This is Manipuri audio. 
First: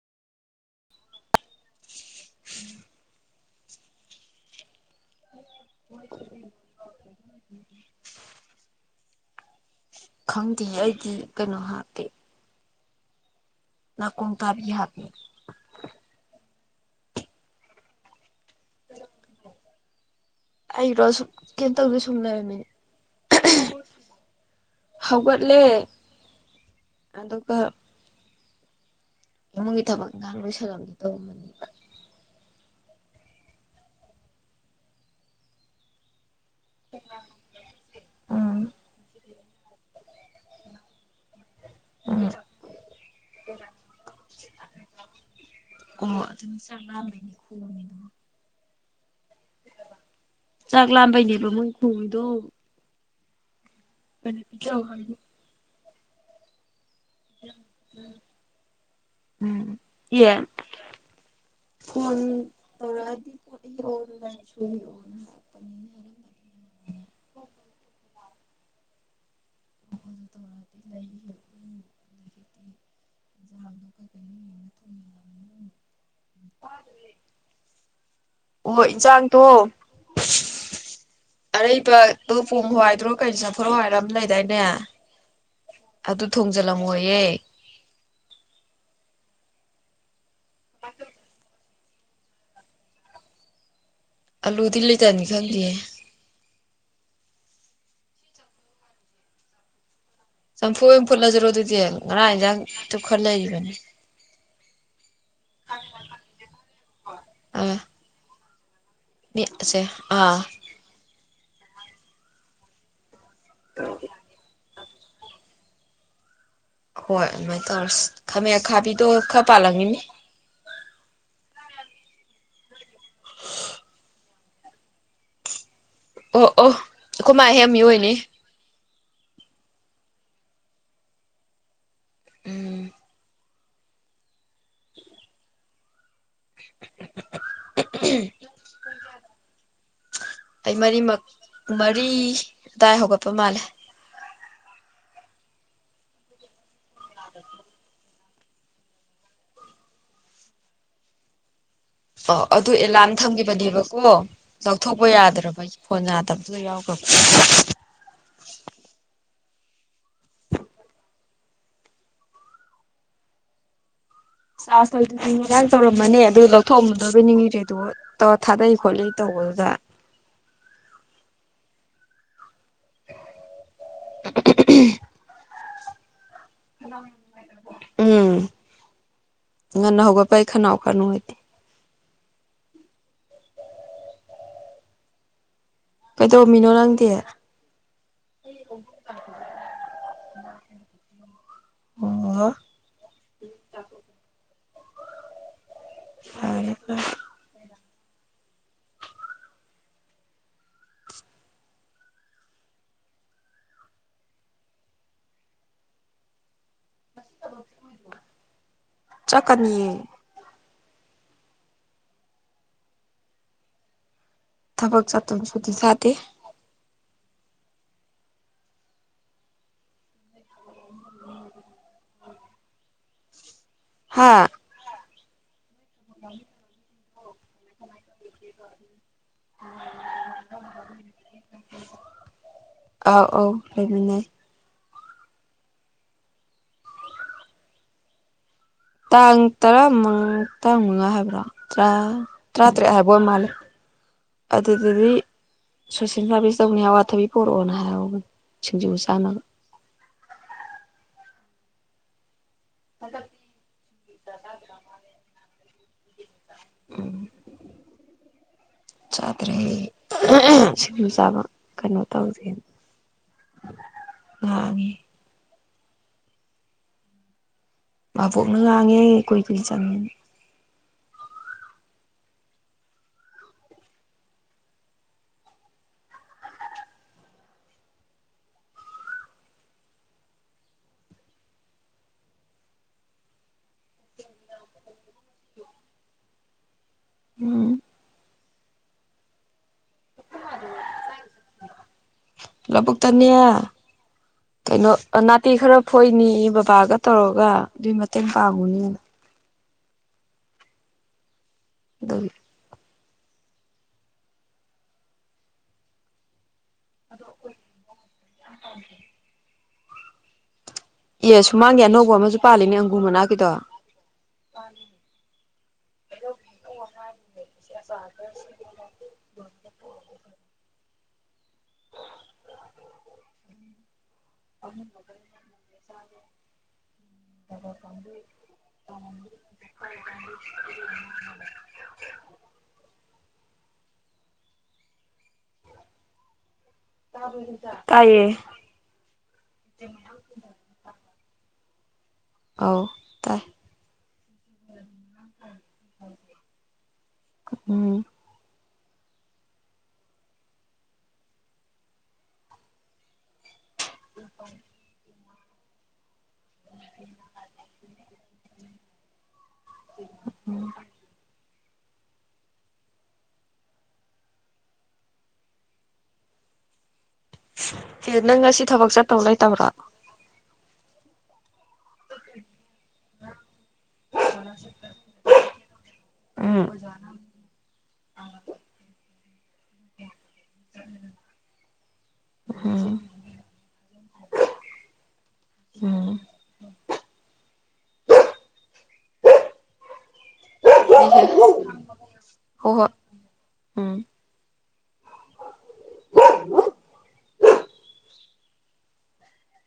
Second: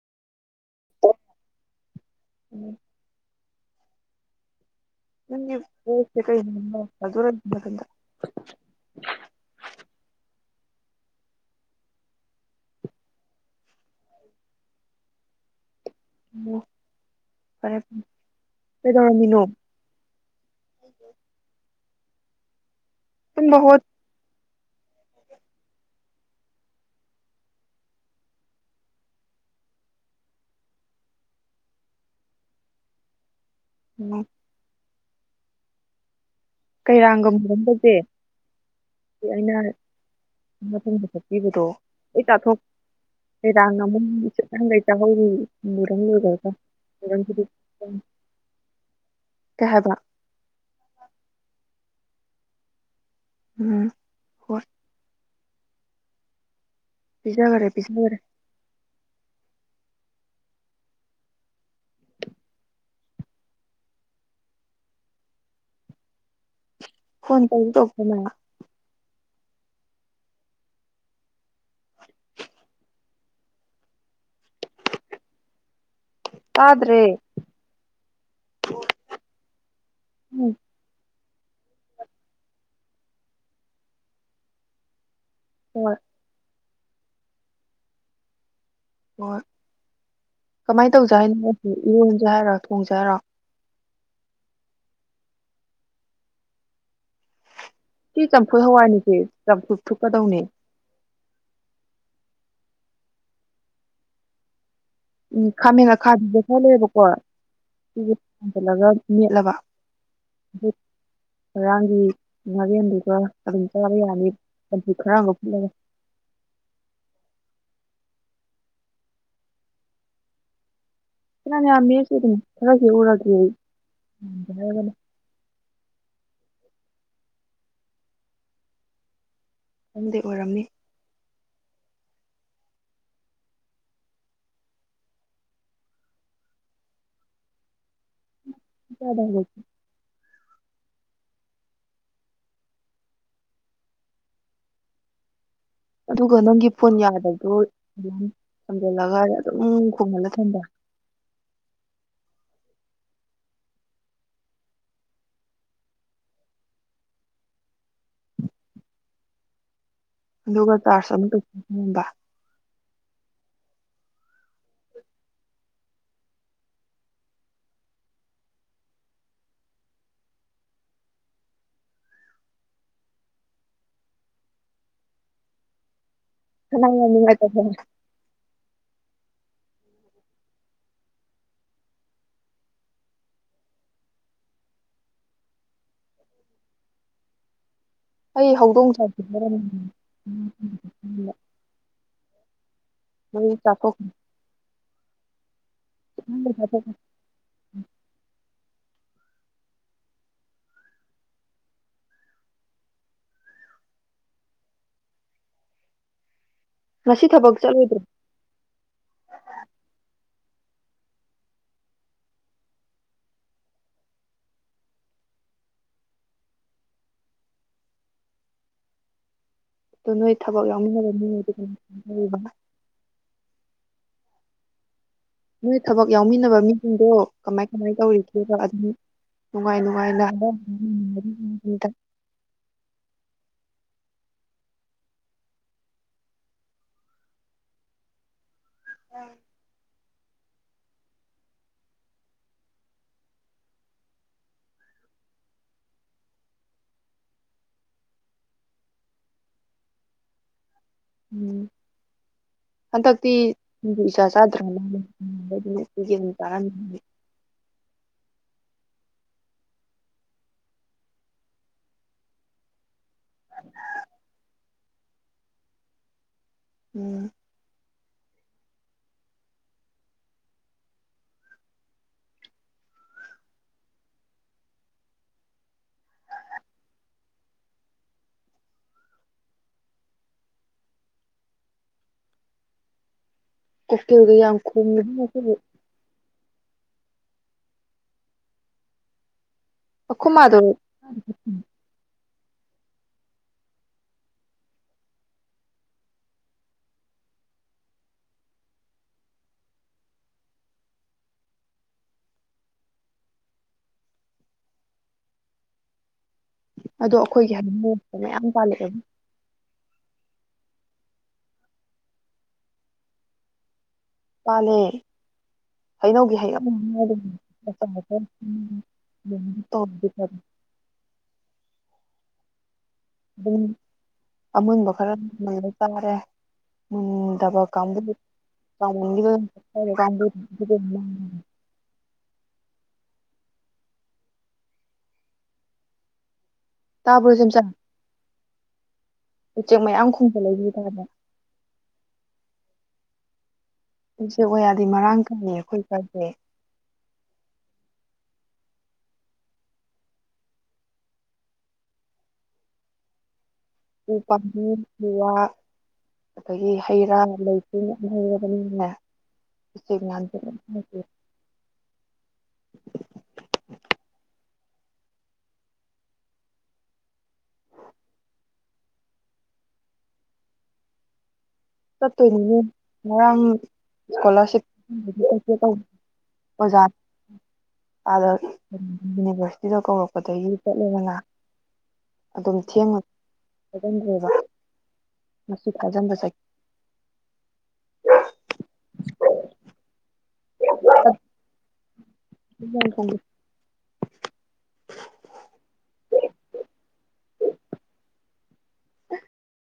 ꯎꯝ ꯪꯁ ꯀ ꯈꯪꯗꯦ ꯑꯩꯗꯤ ꯀꯩꯅꯣ ꯍꯥꯞꯄꯦ ꯅ ꯀꯨꯝ ꯇꯥꯔꯒꯤ ꯍꯥꯄꯤ ꯑꯣ ꯐꯔꯦ ꯐꯔꯦ ꯀꯩꯗꯧꯔꯝꯃꯤꯅꯣ ꯑꯩꯔꯣꯁꯨ ꯀ ꯇꯧ ꯁꯨꯝꯅꯔꯃꯤꯅꯤ ꯣꯠ ꯍꯧꯒꯠꯂꯦ ꯑꯗꯨꯒ ꯏꯃꯨꯡꯒꯤ ꯊꯕꯛ ꯏꯟꯈꯥꯡ ꯂꯣꯏꯁꯜꯂꯝꯗꯤ ꯇꯧꯝꯕꯅꯦꯕ ꯎꯝ ꯀꯩꯔꯥꯡꯒ ꯃꯨꯔꯝꯗꯒꯦ ꯎꯝ ꯑꯩꯅꯗ ꯆꯛꯄꯤꯕꯗꯣ ꯎꯝ ꯑꯩ ꯇꯥꯊꯣꯛ ꯀꯩꯔꯥꯡ ꯑꯃꯨꯛꯍꯥꯡꯈꯩ ꯇꯥꯍꯧꯔꯤ ꯃꯨꯔꯪ ꯑꯣ ꯂꯣꯏꯈ꯭ꯔꯒ ꯑꯗꯨꯅ ꯆꯥꯛ ꯂꯥꯝꯕꯩꯅꯤ ꯀꯩ ꯍꯥꯏꯕ ꯆꯥꯛ ꯂꯥꯝꯕꯩꯅꯤꯕ ꯃꯣꯏ ꯍꯣꯏꯗꯣ ꯎꯝ ꯃ ꯄꯤ ꯍꯣꯏ ꯌꯥ ꯍꯥꯏ ꯄꯤꯖꯥꯕꯔꯦ ꯄꯤꯖꯥꯕꯔꯦ ꯎꯝ ꯑꯦ ꯐꯣꯟ ꯇꯧꯔꯛꯑꯗꯤ ꯄꯣꯠꯑꯣ ꯂꯥꯏ ꯁꯨꯕꯤꯑꯣꯅꯄꯅꯤꯅ ꯀꯣꯟꯇꯥ ꯇꯣꯄ ꯃ ꯑꯩꯇꯇ ꯂꯩ ꯋꯦ [inaudible] ꯇꯥꯗ꯭ꯔꯦ ꯍ ꯏ ꯆꯥꯡ ꯇ ꯎꯝ ꯑꯔꯩꯕꯗꯣ ꯄꯨꯡ ꯍꯋꯥꯏꯗ꯭ꯔꯣ ꯀꯩꯅ ꯆꯠꯊꯣꯔꯣ ꯍꯥꯏꯔꯝ ꯂꯩꯗꯥꯏꯅꯦ ꯍꯣꯏ ꯑꯗꯨ ꯊꯣꯡ ꯖꯂ ꯑꯣꯏꯌꯦꯦ ꯍꯣꯏ ꯀꯃꯥꯏꯅ ꯇꯧꯖ ꯍꯥꯏꯅꯣ ꯏꯔꯣꯟꯁꯦ ꯍꯥꯏꯔꯣ ꯊꯣꯡꯁ ꯍꯥꯏꯔꯣ ꯑꯜꯂꯨꯗꯤ ꯂꯩꯇꯅꯤ ꯈꯪꯗꯦ ꯆꯝꯐꯨ ꯍꯋꯥꯅꯤ ꯆꯐꯨ ꯊ ꯆꯝꯐꯨ ꯏꯝ ꯐꯨꯜꯖꯔꯣꯏꯗꯗ ꯉꯅꯥ ꯇꯨ ꯈꯣꯂ ꯂꯩꯕꯅꯦ ꯎꯝ ꯈꯥꯃꯦꯟ ꯈꯥꯕꯤꯕꯦ ꯈꯔꯂꯦꯕꯀꯣ ꯂꯒ ꯃꯤꯁꯦ ꯑꯥ ꯉꯔꯥꯡꯒꯤ ꯅꯥꯒꯦꯟꯗꯨꯀꯣ ꯑꯗꯨꯝ ꯆꯥꯕ ꯌꯥꯅꯤ ꯍꯆꯝꯐꯨꯠ ꯈꯔꯥ ꯑꯃ ꯐꯨꯠꯂꯒ ꯍꯣꯏ ꯑꯗꯨꯃꯥꯏꯅ ꯇꯧꯔꯁꯤ ꯈꯥꯃ ꯈꯥꯕꯤꯗꯣ ꯈꯔ ꯄꯥꯜꯂꯝꯪꯉꯤꯅꯦ ꯌꯥꯝ ꯌꯥꯝꯃꯦ ꯑꯁꯤꯗꯤ ꯈꯔꯥ ꯍꯦꯛꯎꯔꯒꯦ ꯑꯩ ꯑꯣ ꯑꯣ ꯑꯩꯈꯃꯥ ꯍꯦꯃꯤꯏꯅꯦ ꯑꯗꯨꯝꯗꯤ ꯑꯣꯏꯔꯝꯅꯤ ꯎꯝ [unintelligible] [unintelligible] ꯑꯩ ꯃꯔꯤꯃꯛ ꯃꯔꯤ ꯑꯗꯥꯏ ꯍꯧꯒꯠꯄ ꯃꯥꯜꯂꯦ ꯑꯗꯨꯒ ꯅꯪꯒꯤ ꯐꯣꯟ ꯌꯥꯗꯕꯗꯣ ꯊꯝꯖꯜꯂꯒ ꯑꯗꯨꯝ ꯈꯣꯡꯍꯜꯂ ꯊꯝꯕ ꯑꯣ ꯑꯗꯨ ꯑꯦꯂꯥꯔꯝ ꯊꯝꯈꯤꯕꯅꯦꯕꯀꯣ ꯂꯧꯊꯣꯛꯄ ꯌꯥꯗ꯭ꯔꯕ ꯐꯣꯟ ꯌꯥꯗꯕꯗꯨꯗ ꯌꯥꯎꯈ꯭ꯔꯕ [unintelligible] ꯑꯗꯨꯒ ꯆꯥꯔꯖ ꯑꯃꯨꯛ [unintelligible] [unintelligible] ꯉꯔꯥꯡ ꯇꯧꯔꯝꯕꯅꯦ ꯑꯗꯨ ꯂꯧꯊꯣꯛꯑꯝꯗꯕꯣꯏ ꯅꯤꯡꯉꯨꯔꯦ ꯇꯧꯔ ꯊꯥꯗꯩ ꯈꯣꯠꯂꯤ ꯇꯧꯕꯗꯨꯗ [unintelligible] ꯐꯅ ꯌꯥꯝ ꯅꯨꯡꯉꯥꯏꯇꯕ ꯎꯝ ꯉꯟꯅ ꯍꯧꯒꯠꯄꯩ ꯈꯅꯥꯎ ꯈꯔ ꯅꯨꯡꯉꯥꯏꯇꯦ ꯀꯩꯗꯧꯔꯝꯃꯤꯅꯣ ꯅꯪꯗꯤ ꯑꯩ ꯍꯧꯗꯣꯡ [unintelligible] ꯑꯣ [unintelligible] ꯐꯔꯦ ꯐꯔꯦ [unintelligible] ꯉꯁꯤ ꯊꯕꯛ ꯆꯠꯂꯨꯗ꯭ꯔꯣ ꯆꯠꯀꯅꯤꯌꯦ ꯊꯕꯛ ꯆꯠꯇꯕ ꯁꯨꯇꯤ ꯊꯥꯗꯦ ꯑꯗꯣ ꯅꯣꯏ ꯊꯕꯛ ꯌꯥꯎꯃꯤꯟꯅꯕ [unintelligible] ꯍꯥꯥ ꯅꯣꯏ ꯊꯕꯛ ꯌꯥꯎꯃꯤꯟꯅꯕ ꯃꯤꯁꯤꯡꯗꯣ ꯀꯃꯥꯏ ꯀꯃꯥꯏ ꯇꯧꯔꯤꯒꯦꯕ ꯑꯗꯨꯝ ꯅꯨꯡꯉꯥꯏ ꯅꯨꯡꯉꯥꯏꯅ [unintelligible] ꯑꯥꯎ ꯑꯧ ꯂꯩꯃꯤꯟꯅꯩ ꯇꯥꯡ ꯇꯔꯥ ꯃ ꯇꯥꯔꯥ ꯃꯉꯥ ꯍꯥꯏꯕ꯭ꯔꯥ ꯇꯔꯥ ꯇꯔꯥꯇꯔꯦꯠ ꯍꯥꯏꯕ ꯑꯣꯏ ꯃꯥꯜꯂꯦ ꯑꯗꯨꯗꯤꯗꯤ ꯁꯣꯁꯦꯜ ꯁꯔꯚꯤꯁ ꯇꯧꯅꯤ ꯑꯋꯥꯊꯕꯤ ꯄꯣꯔꯛꯑꯣꯅ ꯍꯥꯏꯍꯧꯕꯅꯤ ꯁꯤꯡꯖꯨ ꯆꯥꯅꯕ [unintelligible] ꯍꯟꯗꯛꯇꯤ ꯁꯤꯡꯖꯨ ꯏꯆꯥ ꯆꯥꯗꯔ꯭ꯦꯅꯦ [unintelligible] [unintelligible] [unintelligible] ꯆꯥꯗ꯭ꯔꯦ ꯁꯤꯡꯖꯨ ꯆꯥꯕ ꯀꯩꯅꯣ ꯇꯧꯏ ꯉꯥꯡꯉꯤ ꯎꯝ ꯃꯥꯕꯣꯛꯅ ꯉꯥꯡꯉꯦ ꯀꯨꯏ ꯀꯨꯏ ꯆꯪ ꯀꯨꯀꯤꯜꯒ ꯌꯥꯝ ꯈꯣꯉꯦ ꯉꯁꯤꯗꯤ ꯎꯝ ꯑꯈꯣꯃꯥꯗꯣ [unintelligible] ꯂꯧꯕꯨꯛꯇꯅꯦ ꯀꯩꯅꯣ ꯅꯥꯇꯤ ꯈꯔ ꯐꯣꯏꯅꯤ ꯕꯕꯥꯒ ꯇꯧꯔꯒ ꯑꯗꯨꯏ ꯃꯇꯦꯡ ꯄꯥꯡꯉꯨꯅꯦꯅ ꯑꯗꯨꯒꯤ ꯑꯗꯣ ꯑꯩꯈꯣꯏꯒꯤ [unintelligible] ꯃꯌꯥꯝ ꯄꯥꯜꯂꯛꯑꯦ ꯑꯦ ꯁꯨꯃꯥꯡꯒꯤ ꯑꯅꯧꯕ ꯑꯃꯁꯨ ꯄꯥꯜꯂꯦꯅꯦ ꯑꯪꯒꯨꯔ ꯃꯅꯥꯛꯀꯤꯗꯣ ꯄꯥꯜꯂꯦ ꯍꯩꯅꯧꯒꯤ ꯍꯩꯅꯧ [unintelligible] ꯇꯗꯤꯔ [unintelligible] ꯕꯨꯝ ꯑꯃꯨꯟꯕ ꯈꯔ ꯃꯨꯜꯂꯇꯥꯥꯔꯦ [unintelligible] ꯇꯥꯕ꯭ꯔꯣ ꯁꯦꯝꯆꯥꯥꯟ ꯇꯥꯏꯌꯦ ꯎꯆꯦꯛ ꯃꯌꯥꯝ ꯈꯣꯡꯕ ꯂꯩ ꯇꯥ ꯑꯧ ꯇꯥꯏ ꯎꯆꯦ ꯑꯣꯌꯥꯗꯤ ꯃꯔꯥꯡ ꯀꯥꯏꯌꯧ ꯑꯩꯈꯣꯏ ꯁ꯭ꯋꯥꯏꯁꯦ ꯎꯝ ꯎ-ꯄꯥꯟꯕꯤ ꯎ-ꯋꯥ ꯑꯗꯒꯤ ꯍꯩ ꯔꯥ ꯂꯩ ꯆꯤ ꯌꯥꯝ ꯍꯩꯔꯕꯅꯤꯅꯅꯦ ꯎꯆꯦꯛ ꯃꯌꯥꯝꯖꯦ [inaudible] ꯁꯤꯁ ꯅꯪ ꯉꯁꯤ ꯊꯕꯛ ꯆꯠꯇꯧ ꯂꯩꯇꯕ꯭ꯔꯣ ꯆꯠꯇꯣꯏꯅꯤꯅꯦ ꯉꯔꯥꯡ ꯏꯁꯀꯣꯂꯥꯔꯁꯤꯞ [unintelligible] ꯆꯠꯀꯦ ꯇꯧꯕꯅꯦ ꯎꯝ ꯑꯣꯖꯥꯗ ꯌꯨꯅꯤꯚꯔꯁꯇꯤꯗ ꯀꯧꯔꯛ ꯑꯗꯒꯤ ꯆꯠꯂꯦꯗꯅ ꯑꯗꯨꯝ ꯎꯝ ꯊꯦꯡꯉ ꯊꯤꯖꯤꯟꯗ꯭ꯔꯦꯕ ꯃꯁꯤ ꯎꯝ ꯊꯥꯖꯤꯟꯕ ꯆꯠ ꯍ [inaudible] ꯍ [unintelligible] ꯊꯪꯒ [unintelligible] ꯎꯝ